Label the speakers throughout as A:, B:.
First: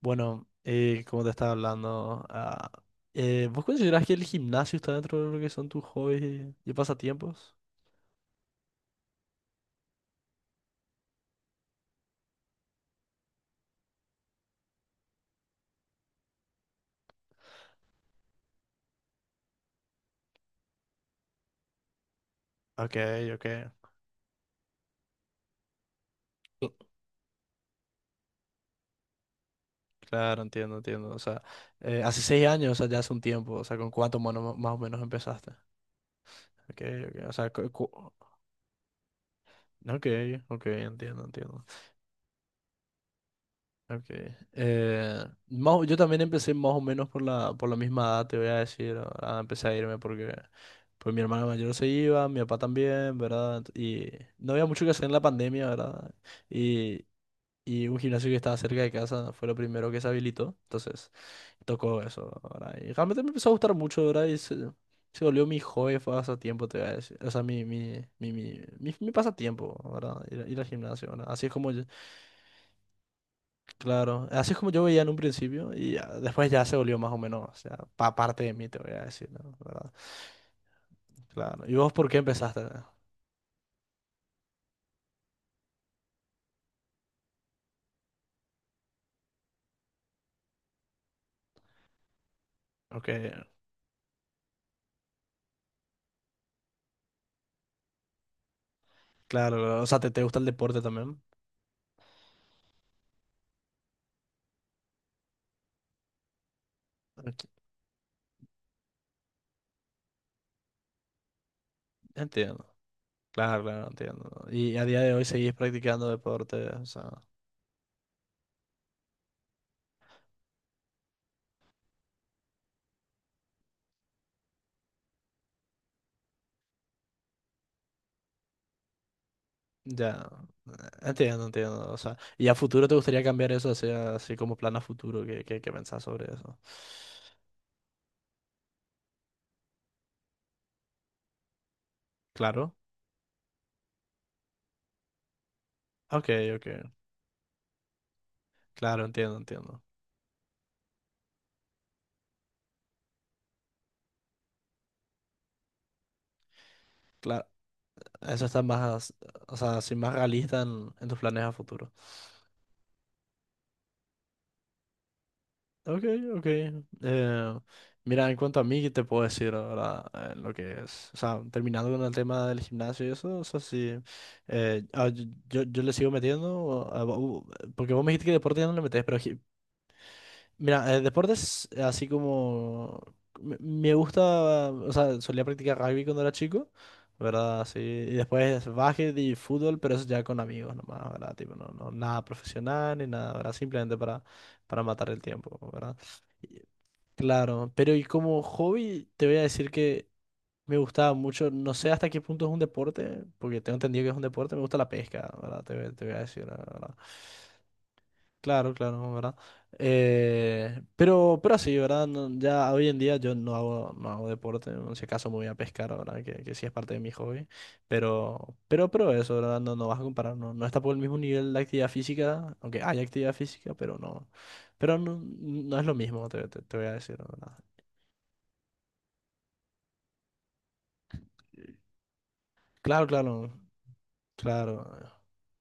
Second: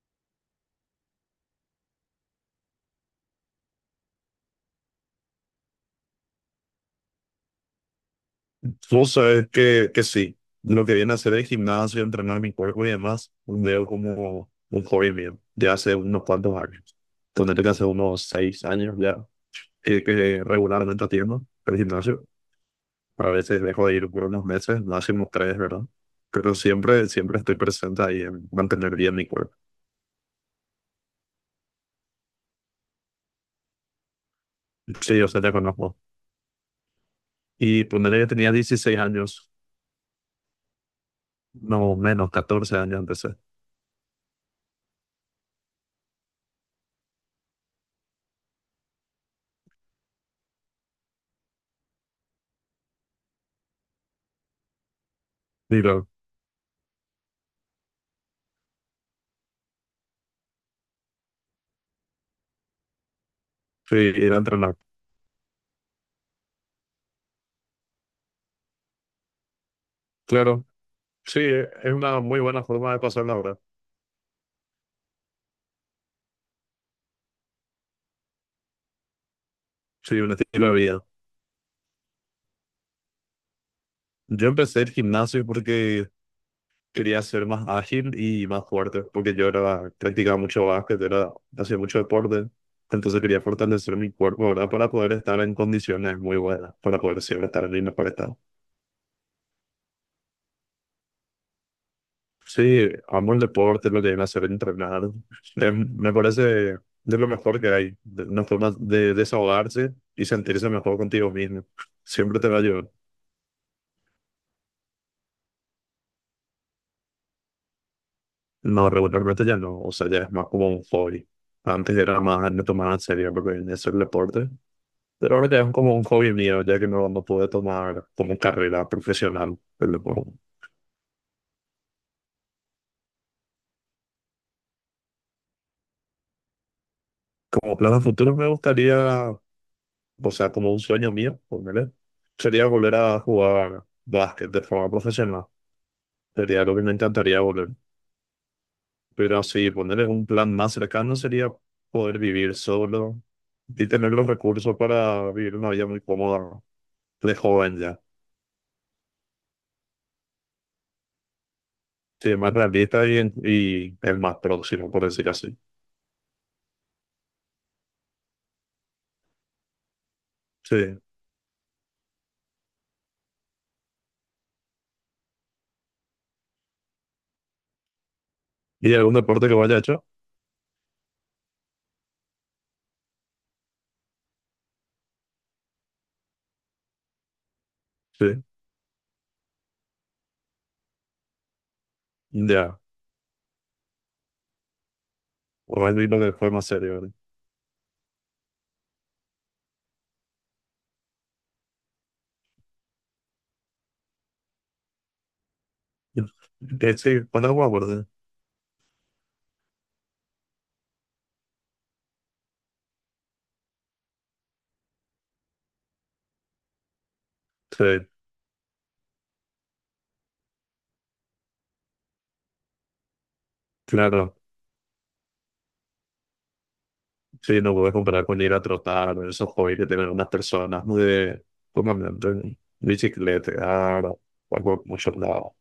A: Bueno, como te estaba hablando, ¿vos considerás que el gimnasio está dentro de lo que son tus hobbies y pasatiempos?
B: Tú sabes que sí, lo que viene a hacer el gimnasio, entrenar mi cuerpo y demás, veo como un hobby mío de hace unos cuantos años. Tendré que hace unos 6 años ya, y que regularmente atiendo el gimnasio.
A: Ok,
B: A
A: ok.
B: veces dejo de ir por unos meses, máximo 3, ¿verdad? Pero
A: Cl-
B: siempre estoy presente ahí en mantener bien mi cuerpo.
A: Claro, entiendo, entiendo. O sea, hace 6 años, o sea, ya hace un tiempo, o sea, ¿con cuánto mono más o menos
B: Sí, yo sé, te
A: empezaste?
B: conozco.
A: Ok, ok. O sea,
B: Y ponerle que tenía 16 años,
A: ok, ok, entiendo, entiendo.
B: no menos, 14 años empecé.
A: Okay. Yo también empecé más o menos por la misma edad, te voy a decir. Empecé a irme porque, pues, mi hermana mayor se iba, mi papá también, ¿verdad? Y no había mucho que hacer en la pandemia,
B: Digo,
A: ¿verdad? Y, y un gimnasio que estaba cerca de casa fue lo primero que se habilitó. Entonces, tocó eso, ¿verdad? Y realmente me empezó a gustar
B: sí,
A: mucho, ¿verdad?
B: ir
A: Y
B: a
A: se,
B: entrenar.
A: se volvió mi hobby, fue pasatiempo, te voy a decir. O sea, mi pasatiempo, ¿verdad? Ir, ir
B: Claro,
A: al gimnasio, ¿verdad?
B: sí,
A: Así es como yo.
B: es una muy buena forma de pasar la hora.
A: Claro, así es como yo veía en un principio y ya, después ya se volvió más o menos, o sea, pa parte de mí, te voy a decir, ¿no? ¿Verdad?
B: Sí, un estilo de vida.
A: Claro. ¿Y vos por qué empezaste?
B: Yo empecé el gimnasio porque quería ser más ágil y más fuerte, porque yo era, practicaba mucho básquet, era, hacía mucho deporte.
A: Ok.
B: Entonces quería fortalecer mi cuerpo, ¿verdad? Para poder estar en condiciones muy buenas, para poder siempre estar en el mejor estado.
A: Claro, claro. O sea, ¿te gusta el deporte también?
B: Sí, amo el deporte, lo que viene a hacer entrenar. Me parece de lo mejor
A: Ok.
B: que hay, de una forma de desahogarse y sentirse mejor contigo mismo. Siempre te va a
A: Entiendo,
B: ayudar.
A: claro, claro, entiendo. Y a día de hoy seguís practicando deporte, o sea,
B: No, regularmente ya no, o sea, ya es más como un hobby. Antes era más, no tomaba en serio porque en eso el deporte, pero ahora ya es como un hobby mío, ya que no, no pude tomar como carrera profesional el
A: ya,
B: deporte.
A: entiendo, entiendo. O sea, ¿y a futuro te gustaría cambiar eso, así, así como plan a futuro? ¿Qué pensás sobre eso?
B: Como plan a futuro me gustaría, o sea, como un sueño mío, ponerle, sería
A: Claro,
B: volver a jugar básquet de forma profesional.
A: ok,
B: Sería
A: ok,
B: lo que me encantaría volver.
A: claro, entiendo,
B: Pero sí,
A: entiendo.
B: ponerle un plan más cercano sería poder vivir solo y tener los recursos para vivir una vida muy cómoda de
A: Claro,
B: joven ya.
A: eso está más, o sea, así más realista en tus planes a futuro.
B: Sí, más realista y, y el más próximo, por decir así.
A: Ok, ok. Eh, Mira, en cuanto a mí, ¿qué te puedo decir ahora, lo que
B: Sí.
A: es? O sea, terminando con el tema del gimnasio y eso, o sea, sí. eh, ah, yo, yo le sigo metiendo, porque vos me dijiste que deporte ya no le
B: ¿Y
A: metes,
B: algún
A: pero
B: deporte que vaya hecho?
A: mira, deportes, así como. Me gusta, o sea, solía practicar rugby cuando era chico, ¿verdad? Sí, y
B: Sí.
A: después básquet y fútbol, pero eso ya con amigos nomás, ¿verdad? Tipo, no, no, nada
B: Ya.
A: profesional ni nada, ¿verdad? Simplemente para matar el tiempo, ¿verdad?
B: Bueno, y lo que fue más serio, ¿verdad?
A: Claro, pero y como hobby te voy a decir que me gustaba mucho, no sé hasta qué punto es un deporte, porque tengo entendido que es un deporte, me gusta la pesca, ¿verdad? Te voy a decir, la ¿verdad?
B: Sí, cuando jugaba, ¿verdad?
A: Claro, claro, ¿verdad? Pero así, ¿verdad? Ya hoy en día yo no hago deporte, en ese caso me voy a pescar, ¿verdad? Que sí es parte de mi hobby,
B: Sí,
A: pero eso, ¿verdad? No vas a comparar, no está por el mismo nivel de actividad física, aunque hay actividad física, pero no,
B: claro.
A: pero no, no, es lo mismo, te voy a decir, ¿verdad?
B: Sí, no puedes comparar con ir a trotar, esos hobbies que tienen unas personas muy de, ¿cómo hablan? De
A: Claro, claro.
B: bicicleta, algo mucho
A: Claro,
B: lado.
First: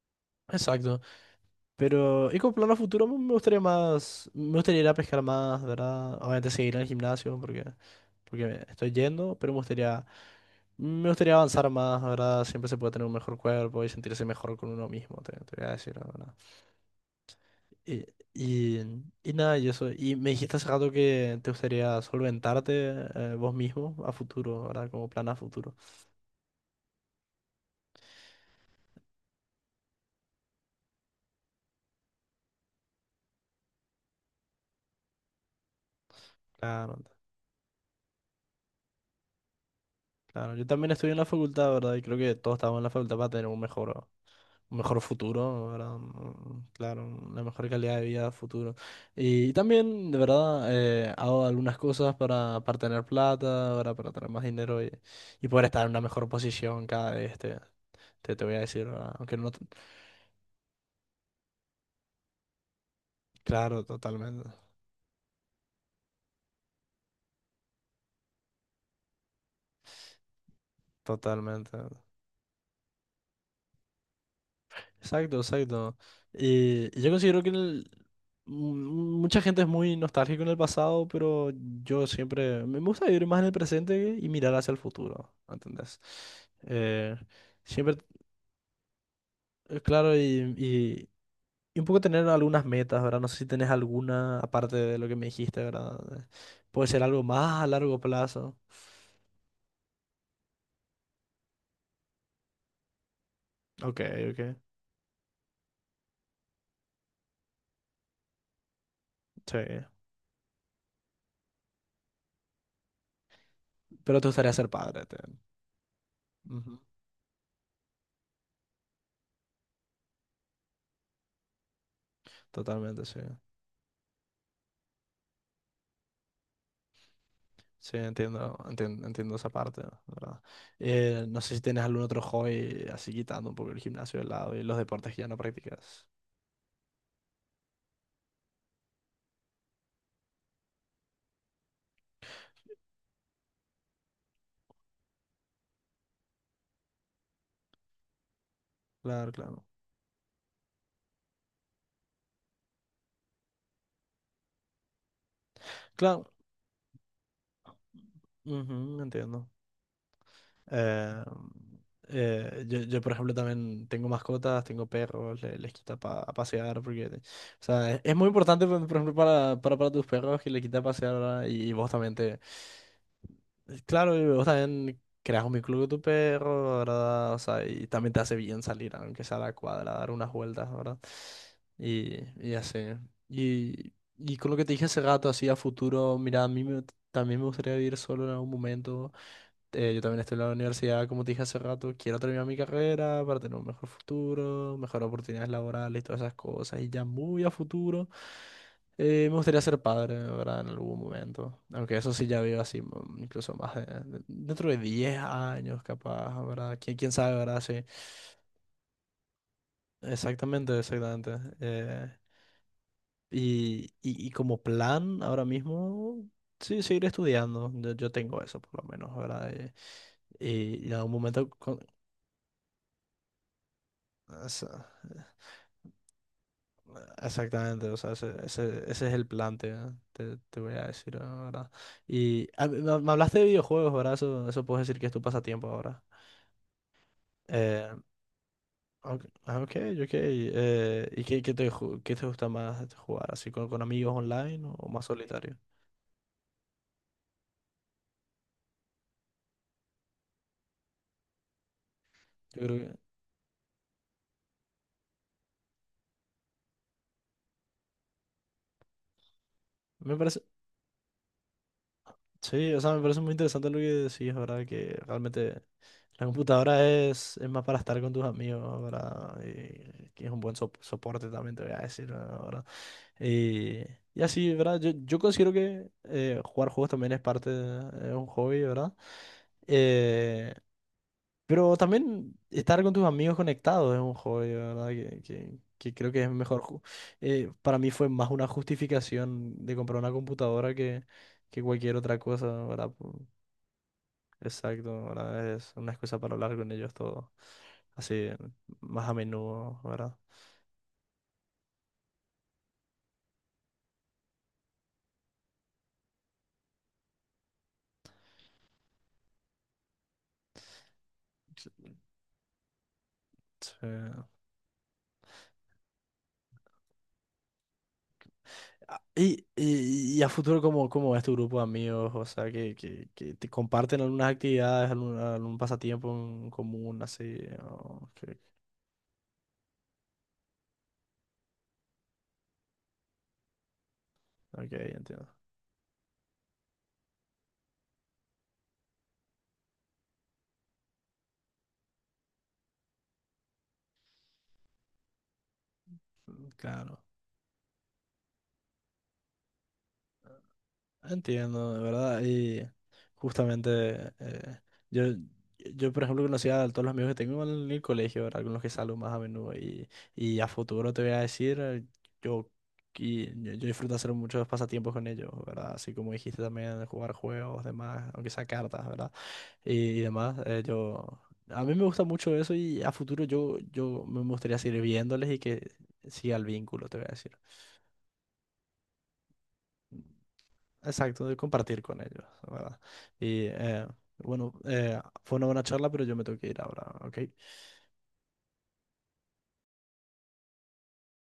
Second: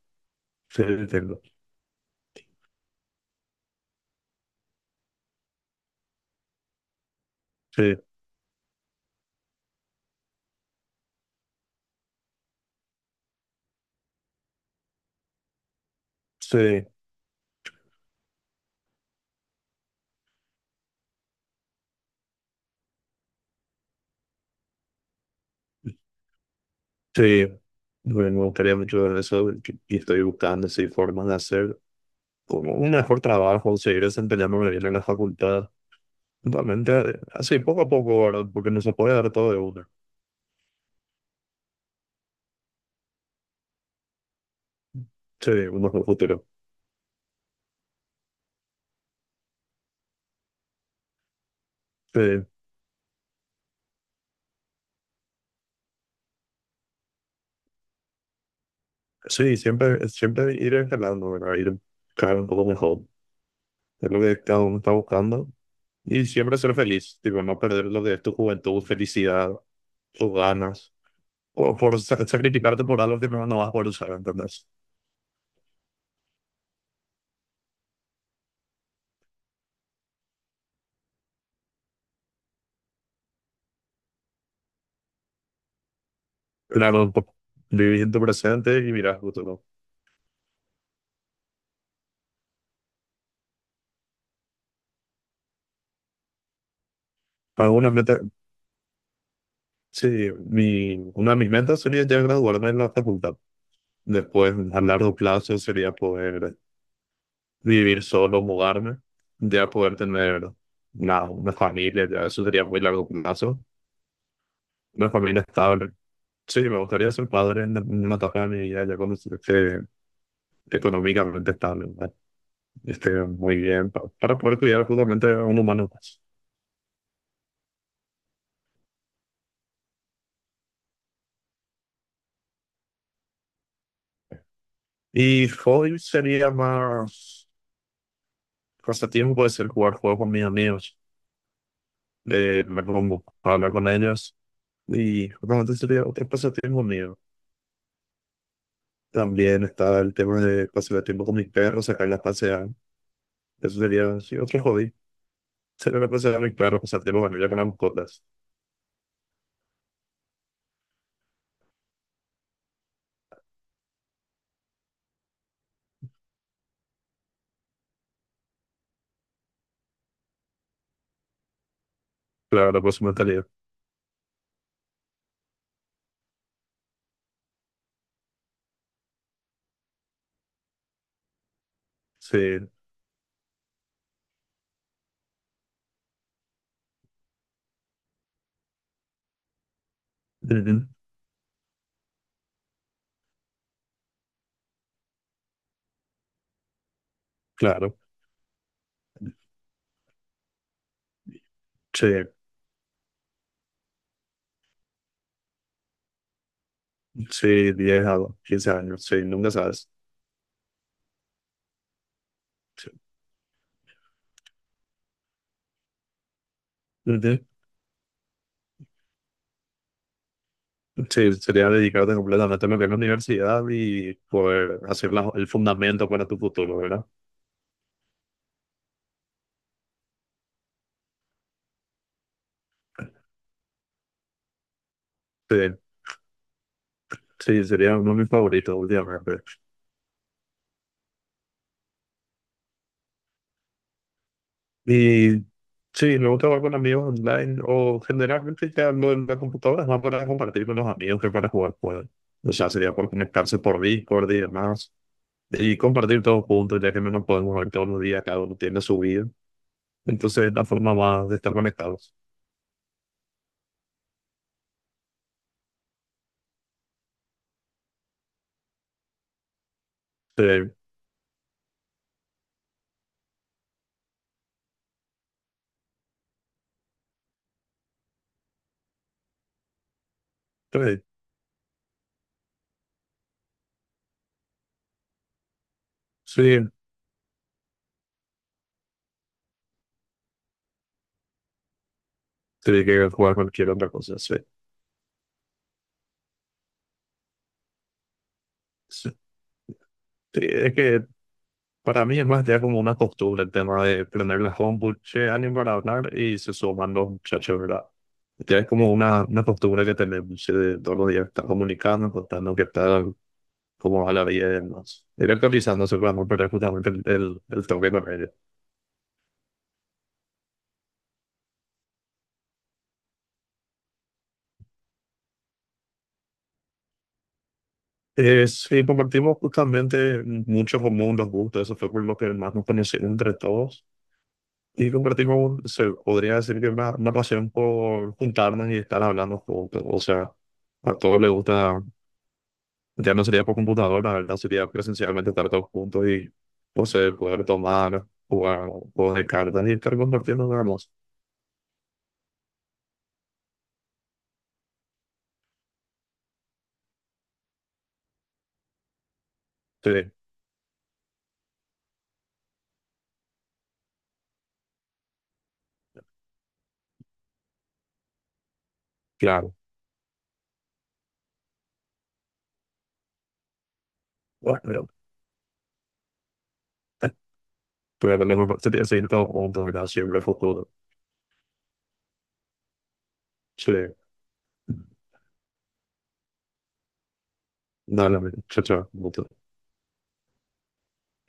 B: Sí,
A: exacto.
B: tengo.
A: Pero, y con plan a futuro me gustaría más, me gustaría ir a pescar más, ¿verdad? Obviamente seguir en el gimnasio porque,
B: Sí,
A: porque estoy yendo, pero me gustaría avanzar más, ¿verdad? Siempre se puede tener un mejor cuerpo y sentirse mejor con uno mismo, te voy a decir, la ¿verdad?
B: sí,
A: Y, y, y nada, y eso. Y me dijiste hace rato que te gustaría solventarte, vos mismo a futuro, ¿verdad? Como plan a futuro.
B: sí. Bueno, me gustaría mucho ver eso y estoy buscando así formas de hacer como un mejor trabajo, seguir desempeñándome bien en la facultad. Realmente,
A: Claro,
B: así poco a poco, ¿verdad? Porque no se puede dar todo de uno.
A: claro. Yo también estoy en la facultad, ¿verdad? Y creo que todos estamos en la facultad para tener un mejor
B: Sí,
A: futuro,
B: uno
A: ¿verdad?
B: es el futuro.
A: Claro, una mejor calidad de vida futuro. Y, también, de verdad, hago algunas cosas
B: Sí,
A: para tener plata, ¿verdad? Para tener más dinero y poder estar en una mejor posición cada vez, te voy a decir, ¿verdad? Aunque no.
B: sí, siempre ir escalando, ¿verdad? Ir cada vez un poco mejor.
A: Claro,
B: Es lo que
A: totalmente,
B: cada uno está buscando. Y siempre ser feliz, tipo, no perder lo que es tu juventud, felicidad, tus ganas. O
A: totalmente.
B: por sacrificarte por algo que no vas a poder usar, ¿entendés?
A: Exacto, exacto. Y yo considero que mucha gente es muy nostálgica en el pasado, pero yo siempre me gusta vivir más en el presente y mirar hacia el futuro, ¿entendés?
B: Claro,
A: Eh,
B: por
A: Siempre,
B: vivir en tu presente y mirar al futuro.
A: claro, y- y un poco tener algunas metas, ¿verdad? No sé si tenés alguna, aparte de lo que me dijiste, ¿verdad? Puede ser algo más a
B: Alguna
A: largo
B: vez
A: plazo.
B: sí, mi, una de mis metas sería ya graduarme en la facultad.
A: Ok,
B: Después,
A: ok,
B: a largo plazo, sería poder vivir solo, mudarme,
A: sí.
B: ya poder tener una familia, ya eso sería muy largo plazo.
A: Pero te gustaría ser padre,
B: Una familia estable. Sí, me
A: Ujú.
B: gustaría ser padre en una etapa de mi vida, ya cuando esté económicamente estable, ¿verdad?
A: Totalmente,
B: Esté
A: sí.
B: muy bien, para poder cuidar justamente a un humano más.
A: Sí, entiendo, entiendo, entiendo esa parte, la ¿verdad? No sé si tienes algún otro hobby así quitando un poco el gimnasio de lado y los deportes que ya no
B: Y hoy
A: practicas.
B: sería más pasatiempo, puede ser jugar juegos con mis amigos, verme hablar con ellos. Y bueno, entonces sería un pasatiempo mío.
A: Claro, claro.
B: También está el tema de pasar el tiempo con mis perros, sacarlas a pasear. Eso sería sí, otro hobby. Sacar a
A: Claro,
B: pasear a mis perros, pasar tiempo con ellos, con las mascotas.
A: ujú, entiendo. Eh, yo, por ejemplo, también tengo mascotas, tengo perros, les quita a pasear porque, o sea, es muy importante, por ejemplo, para tus perros que les quita a pasear, ¿verdad? Y vos también te.
B: Claro, por su mentalidad.
A: Claro, y vos también creas un vínculo con tu perro, ¿verdad? O sea, y también te hace bien salir, aunque sea a la cuadra, dar unas vueltas, ¿verdad? Y,
B: Sí,
A: y así. Y, y con lo que te dije hace rato, así a futuro, mira, a mí también me gustaría vivir solo en algún momento. Yo también estoy en la
B: ujú,
A: universidad, como te dije hace rato, quiero terminar mi carrera para tener un mejor futuro, mejor oportunidades laborales, todas esas cosas, y ya muy a
B: claro.
A: futuro, me gustaría ser padre, ¿verdad? En algún momento, aunque
B: Sí,
A: eso sí ya veo así, incluso más dentro de 10 años capaz, ¿verdad? ¿Quién quién sabe? ¿Verdad?
B: sí,
A: Sí,
B: 10 a 15 años. Sí, nunca sabes.
A: exactamente, exactamente. eh,
B: Sí,
A: y, y, y como plan, ahora mismo, sí, seguir
B: ujú.
A: estudiando, yo tengo eso por lo menos, ¿verdad? Y en algún
B: Sí,
A: momento
B: sería dedicarte completamente a lo que es la universidad y poder
A: Esa-
B: hacer el fundamento para tu futuro, ¿verdad?
A: exactamente, o sea, ese es el plan, te voy a decir ahora. Y me hablaste de videojuegos, ¿verdad? Eso puedes decir que es tu
B: Sí,
A: pasatiempo ahora.
B: sí,
A: Eh,
B: sería uno de mis favoritos
A: ok,
B: últimamente.
A: ok. Ok, ¿y qué te gusta más jugar? ¿Así con amigos online o más
B: Y
A: solitario?
B: sí, me gusta jugar con amigos online o generalmente ya lo en la computadora es más para compartir con los amigos que para jugar juegos. O
A: Yo
B: sea,
A: creo
B: sería por
A: que.
B: conectarse por Discord y demás y compartir todos juntos, ya que no nos podemos ver todos los días, cada uno tiene su vida.
A: Me parece.
B: Entonces es la forma más de estar conectados.
A: Sí, o sea, me parece muy interesante lo que decís, ¿verdad? Que realmente la computadora es más para estar con tus amigos, ¿verdad? Y que es un buen
B: Sí,
A: soporte también, te voy a decir, ¿verdad? Y así, ¿verdad? Yo considero que jugar juegos también es es un hobby, ¿verdad? Eh,
B: sí,
A: pero también estar con tus amigos conectados es un hobby, ¿verdad? Que creo que es
B: sí,
A: mejor. Para mí fue más una justificación de comprar una computadora que cualquier otra cosa,
B: sí,
A: ¿verdad?
B: que jugar cualquier otra cosa. Sí,
A: Exacto, ¿verdad? Es una excusa para hablar con ellos todo así más
B: sí.
A: a menudo, ¿verdad?
B: Sí, es que para mí es más ya como una costumbre el tema de prender la compu, che, ánimo para hablar y se suman los muchachos, ¿verdad? Ya es como una costumbre que tenemos de todos los días estar
A: Sí.
B: comunicando, contando qué tal,
A: Sí.
B: cómo va la vida y demás. Ir actualizándose para perder justamente el toque de redes.
A: Ah, y a futuro, ¿cómo es tu grupo de amigos? O sea, que te comparten algunas actividades, algún pasatiempo en común, así. o que-
B: Sí, compartimos justamente mucho común los gustos, eso fue por lo que más nos conoció entre todos.
A: ok,
B: Y
A: entiendo.
B: compartimos, se podría decir que una pasión por juntarnos y estar hablando juntos. O sea, a todos les gusta. Ya no sería por computadora, la verdad, sería presencialmente estar todos juntos y
A: Claro,
B: poseer, poder tomar, jugar, juegos de cartas y estar compartiendo dramas.
A: entiendo, de verdad. Y justamente, yo, yo, por ejemplo, conocí a todos los amigos que tengo en el colegio, ¿verdad? Con los que salgo más a menudo. Y,
B: Sí,
A: y a futuro te voy a decir, yo, yo disfruto hacer muchos pasatiempos con ellos, ¿verdad? Así como dijiste también, jugar juegos, demás, aunque sea cartas, ¿verdad?
B: claro.
A: y, y demás. A mí me gusta mucho eso y a futuro yo me gustaría
B: Bueno,
A: seguir viéndoles y que siga el vínculo, te voy a
B: eh,
A: decir.
B: pero lo mejor sería seguir todos juntos, ¿verdad? Siempre el futuro.
A: Exacto, de compartir con ellos, ¿verdad? Y
B: Sí,
A: bueno, fue una buena charla, pero yo me tengo que ir ahora, ¿ok?
B: dale, amigo. Chao, chao.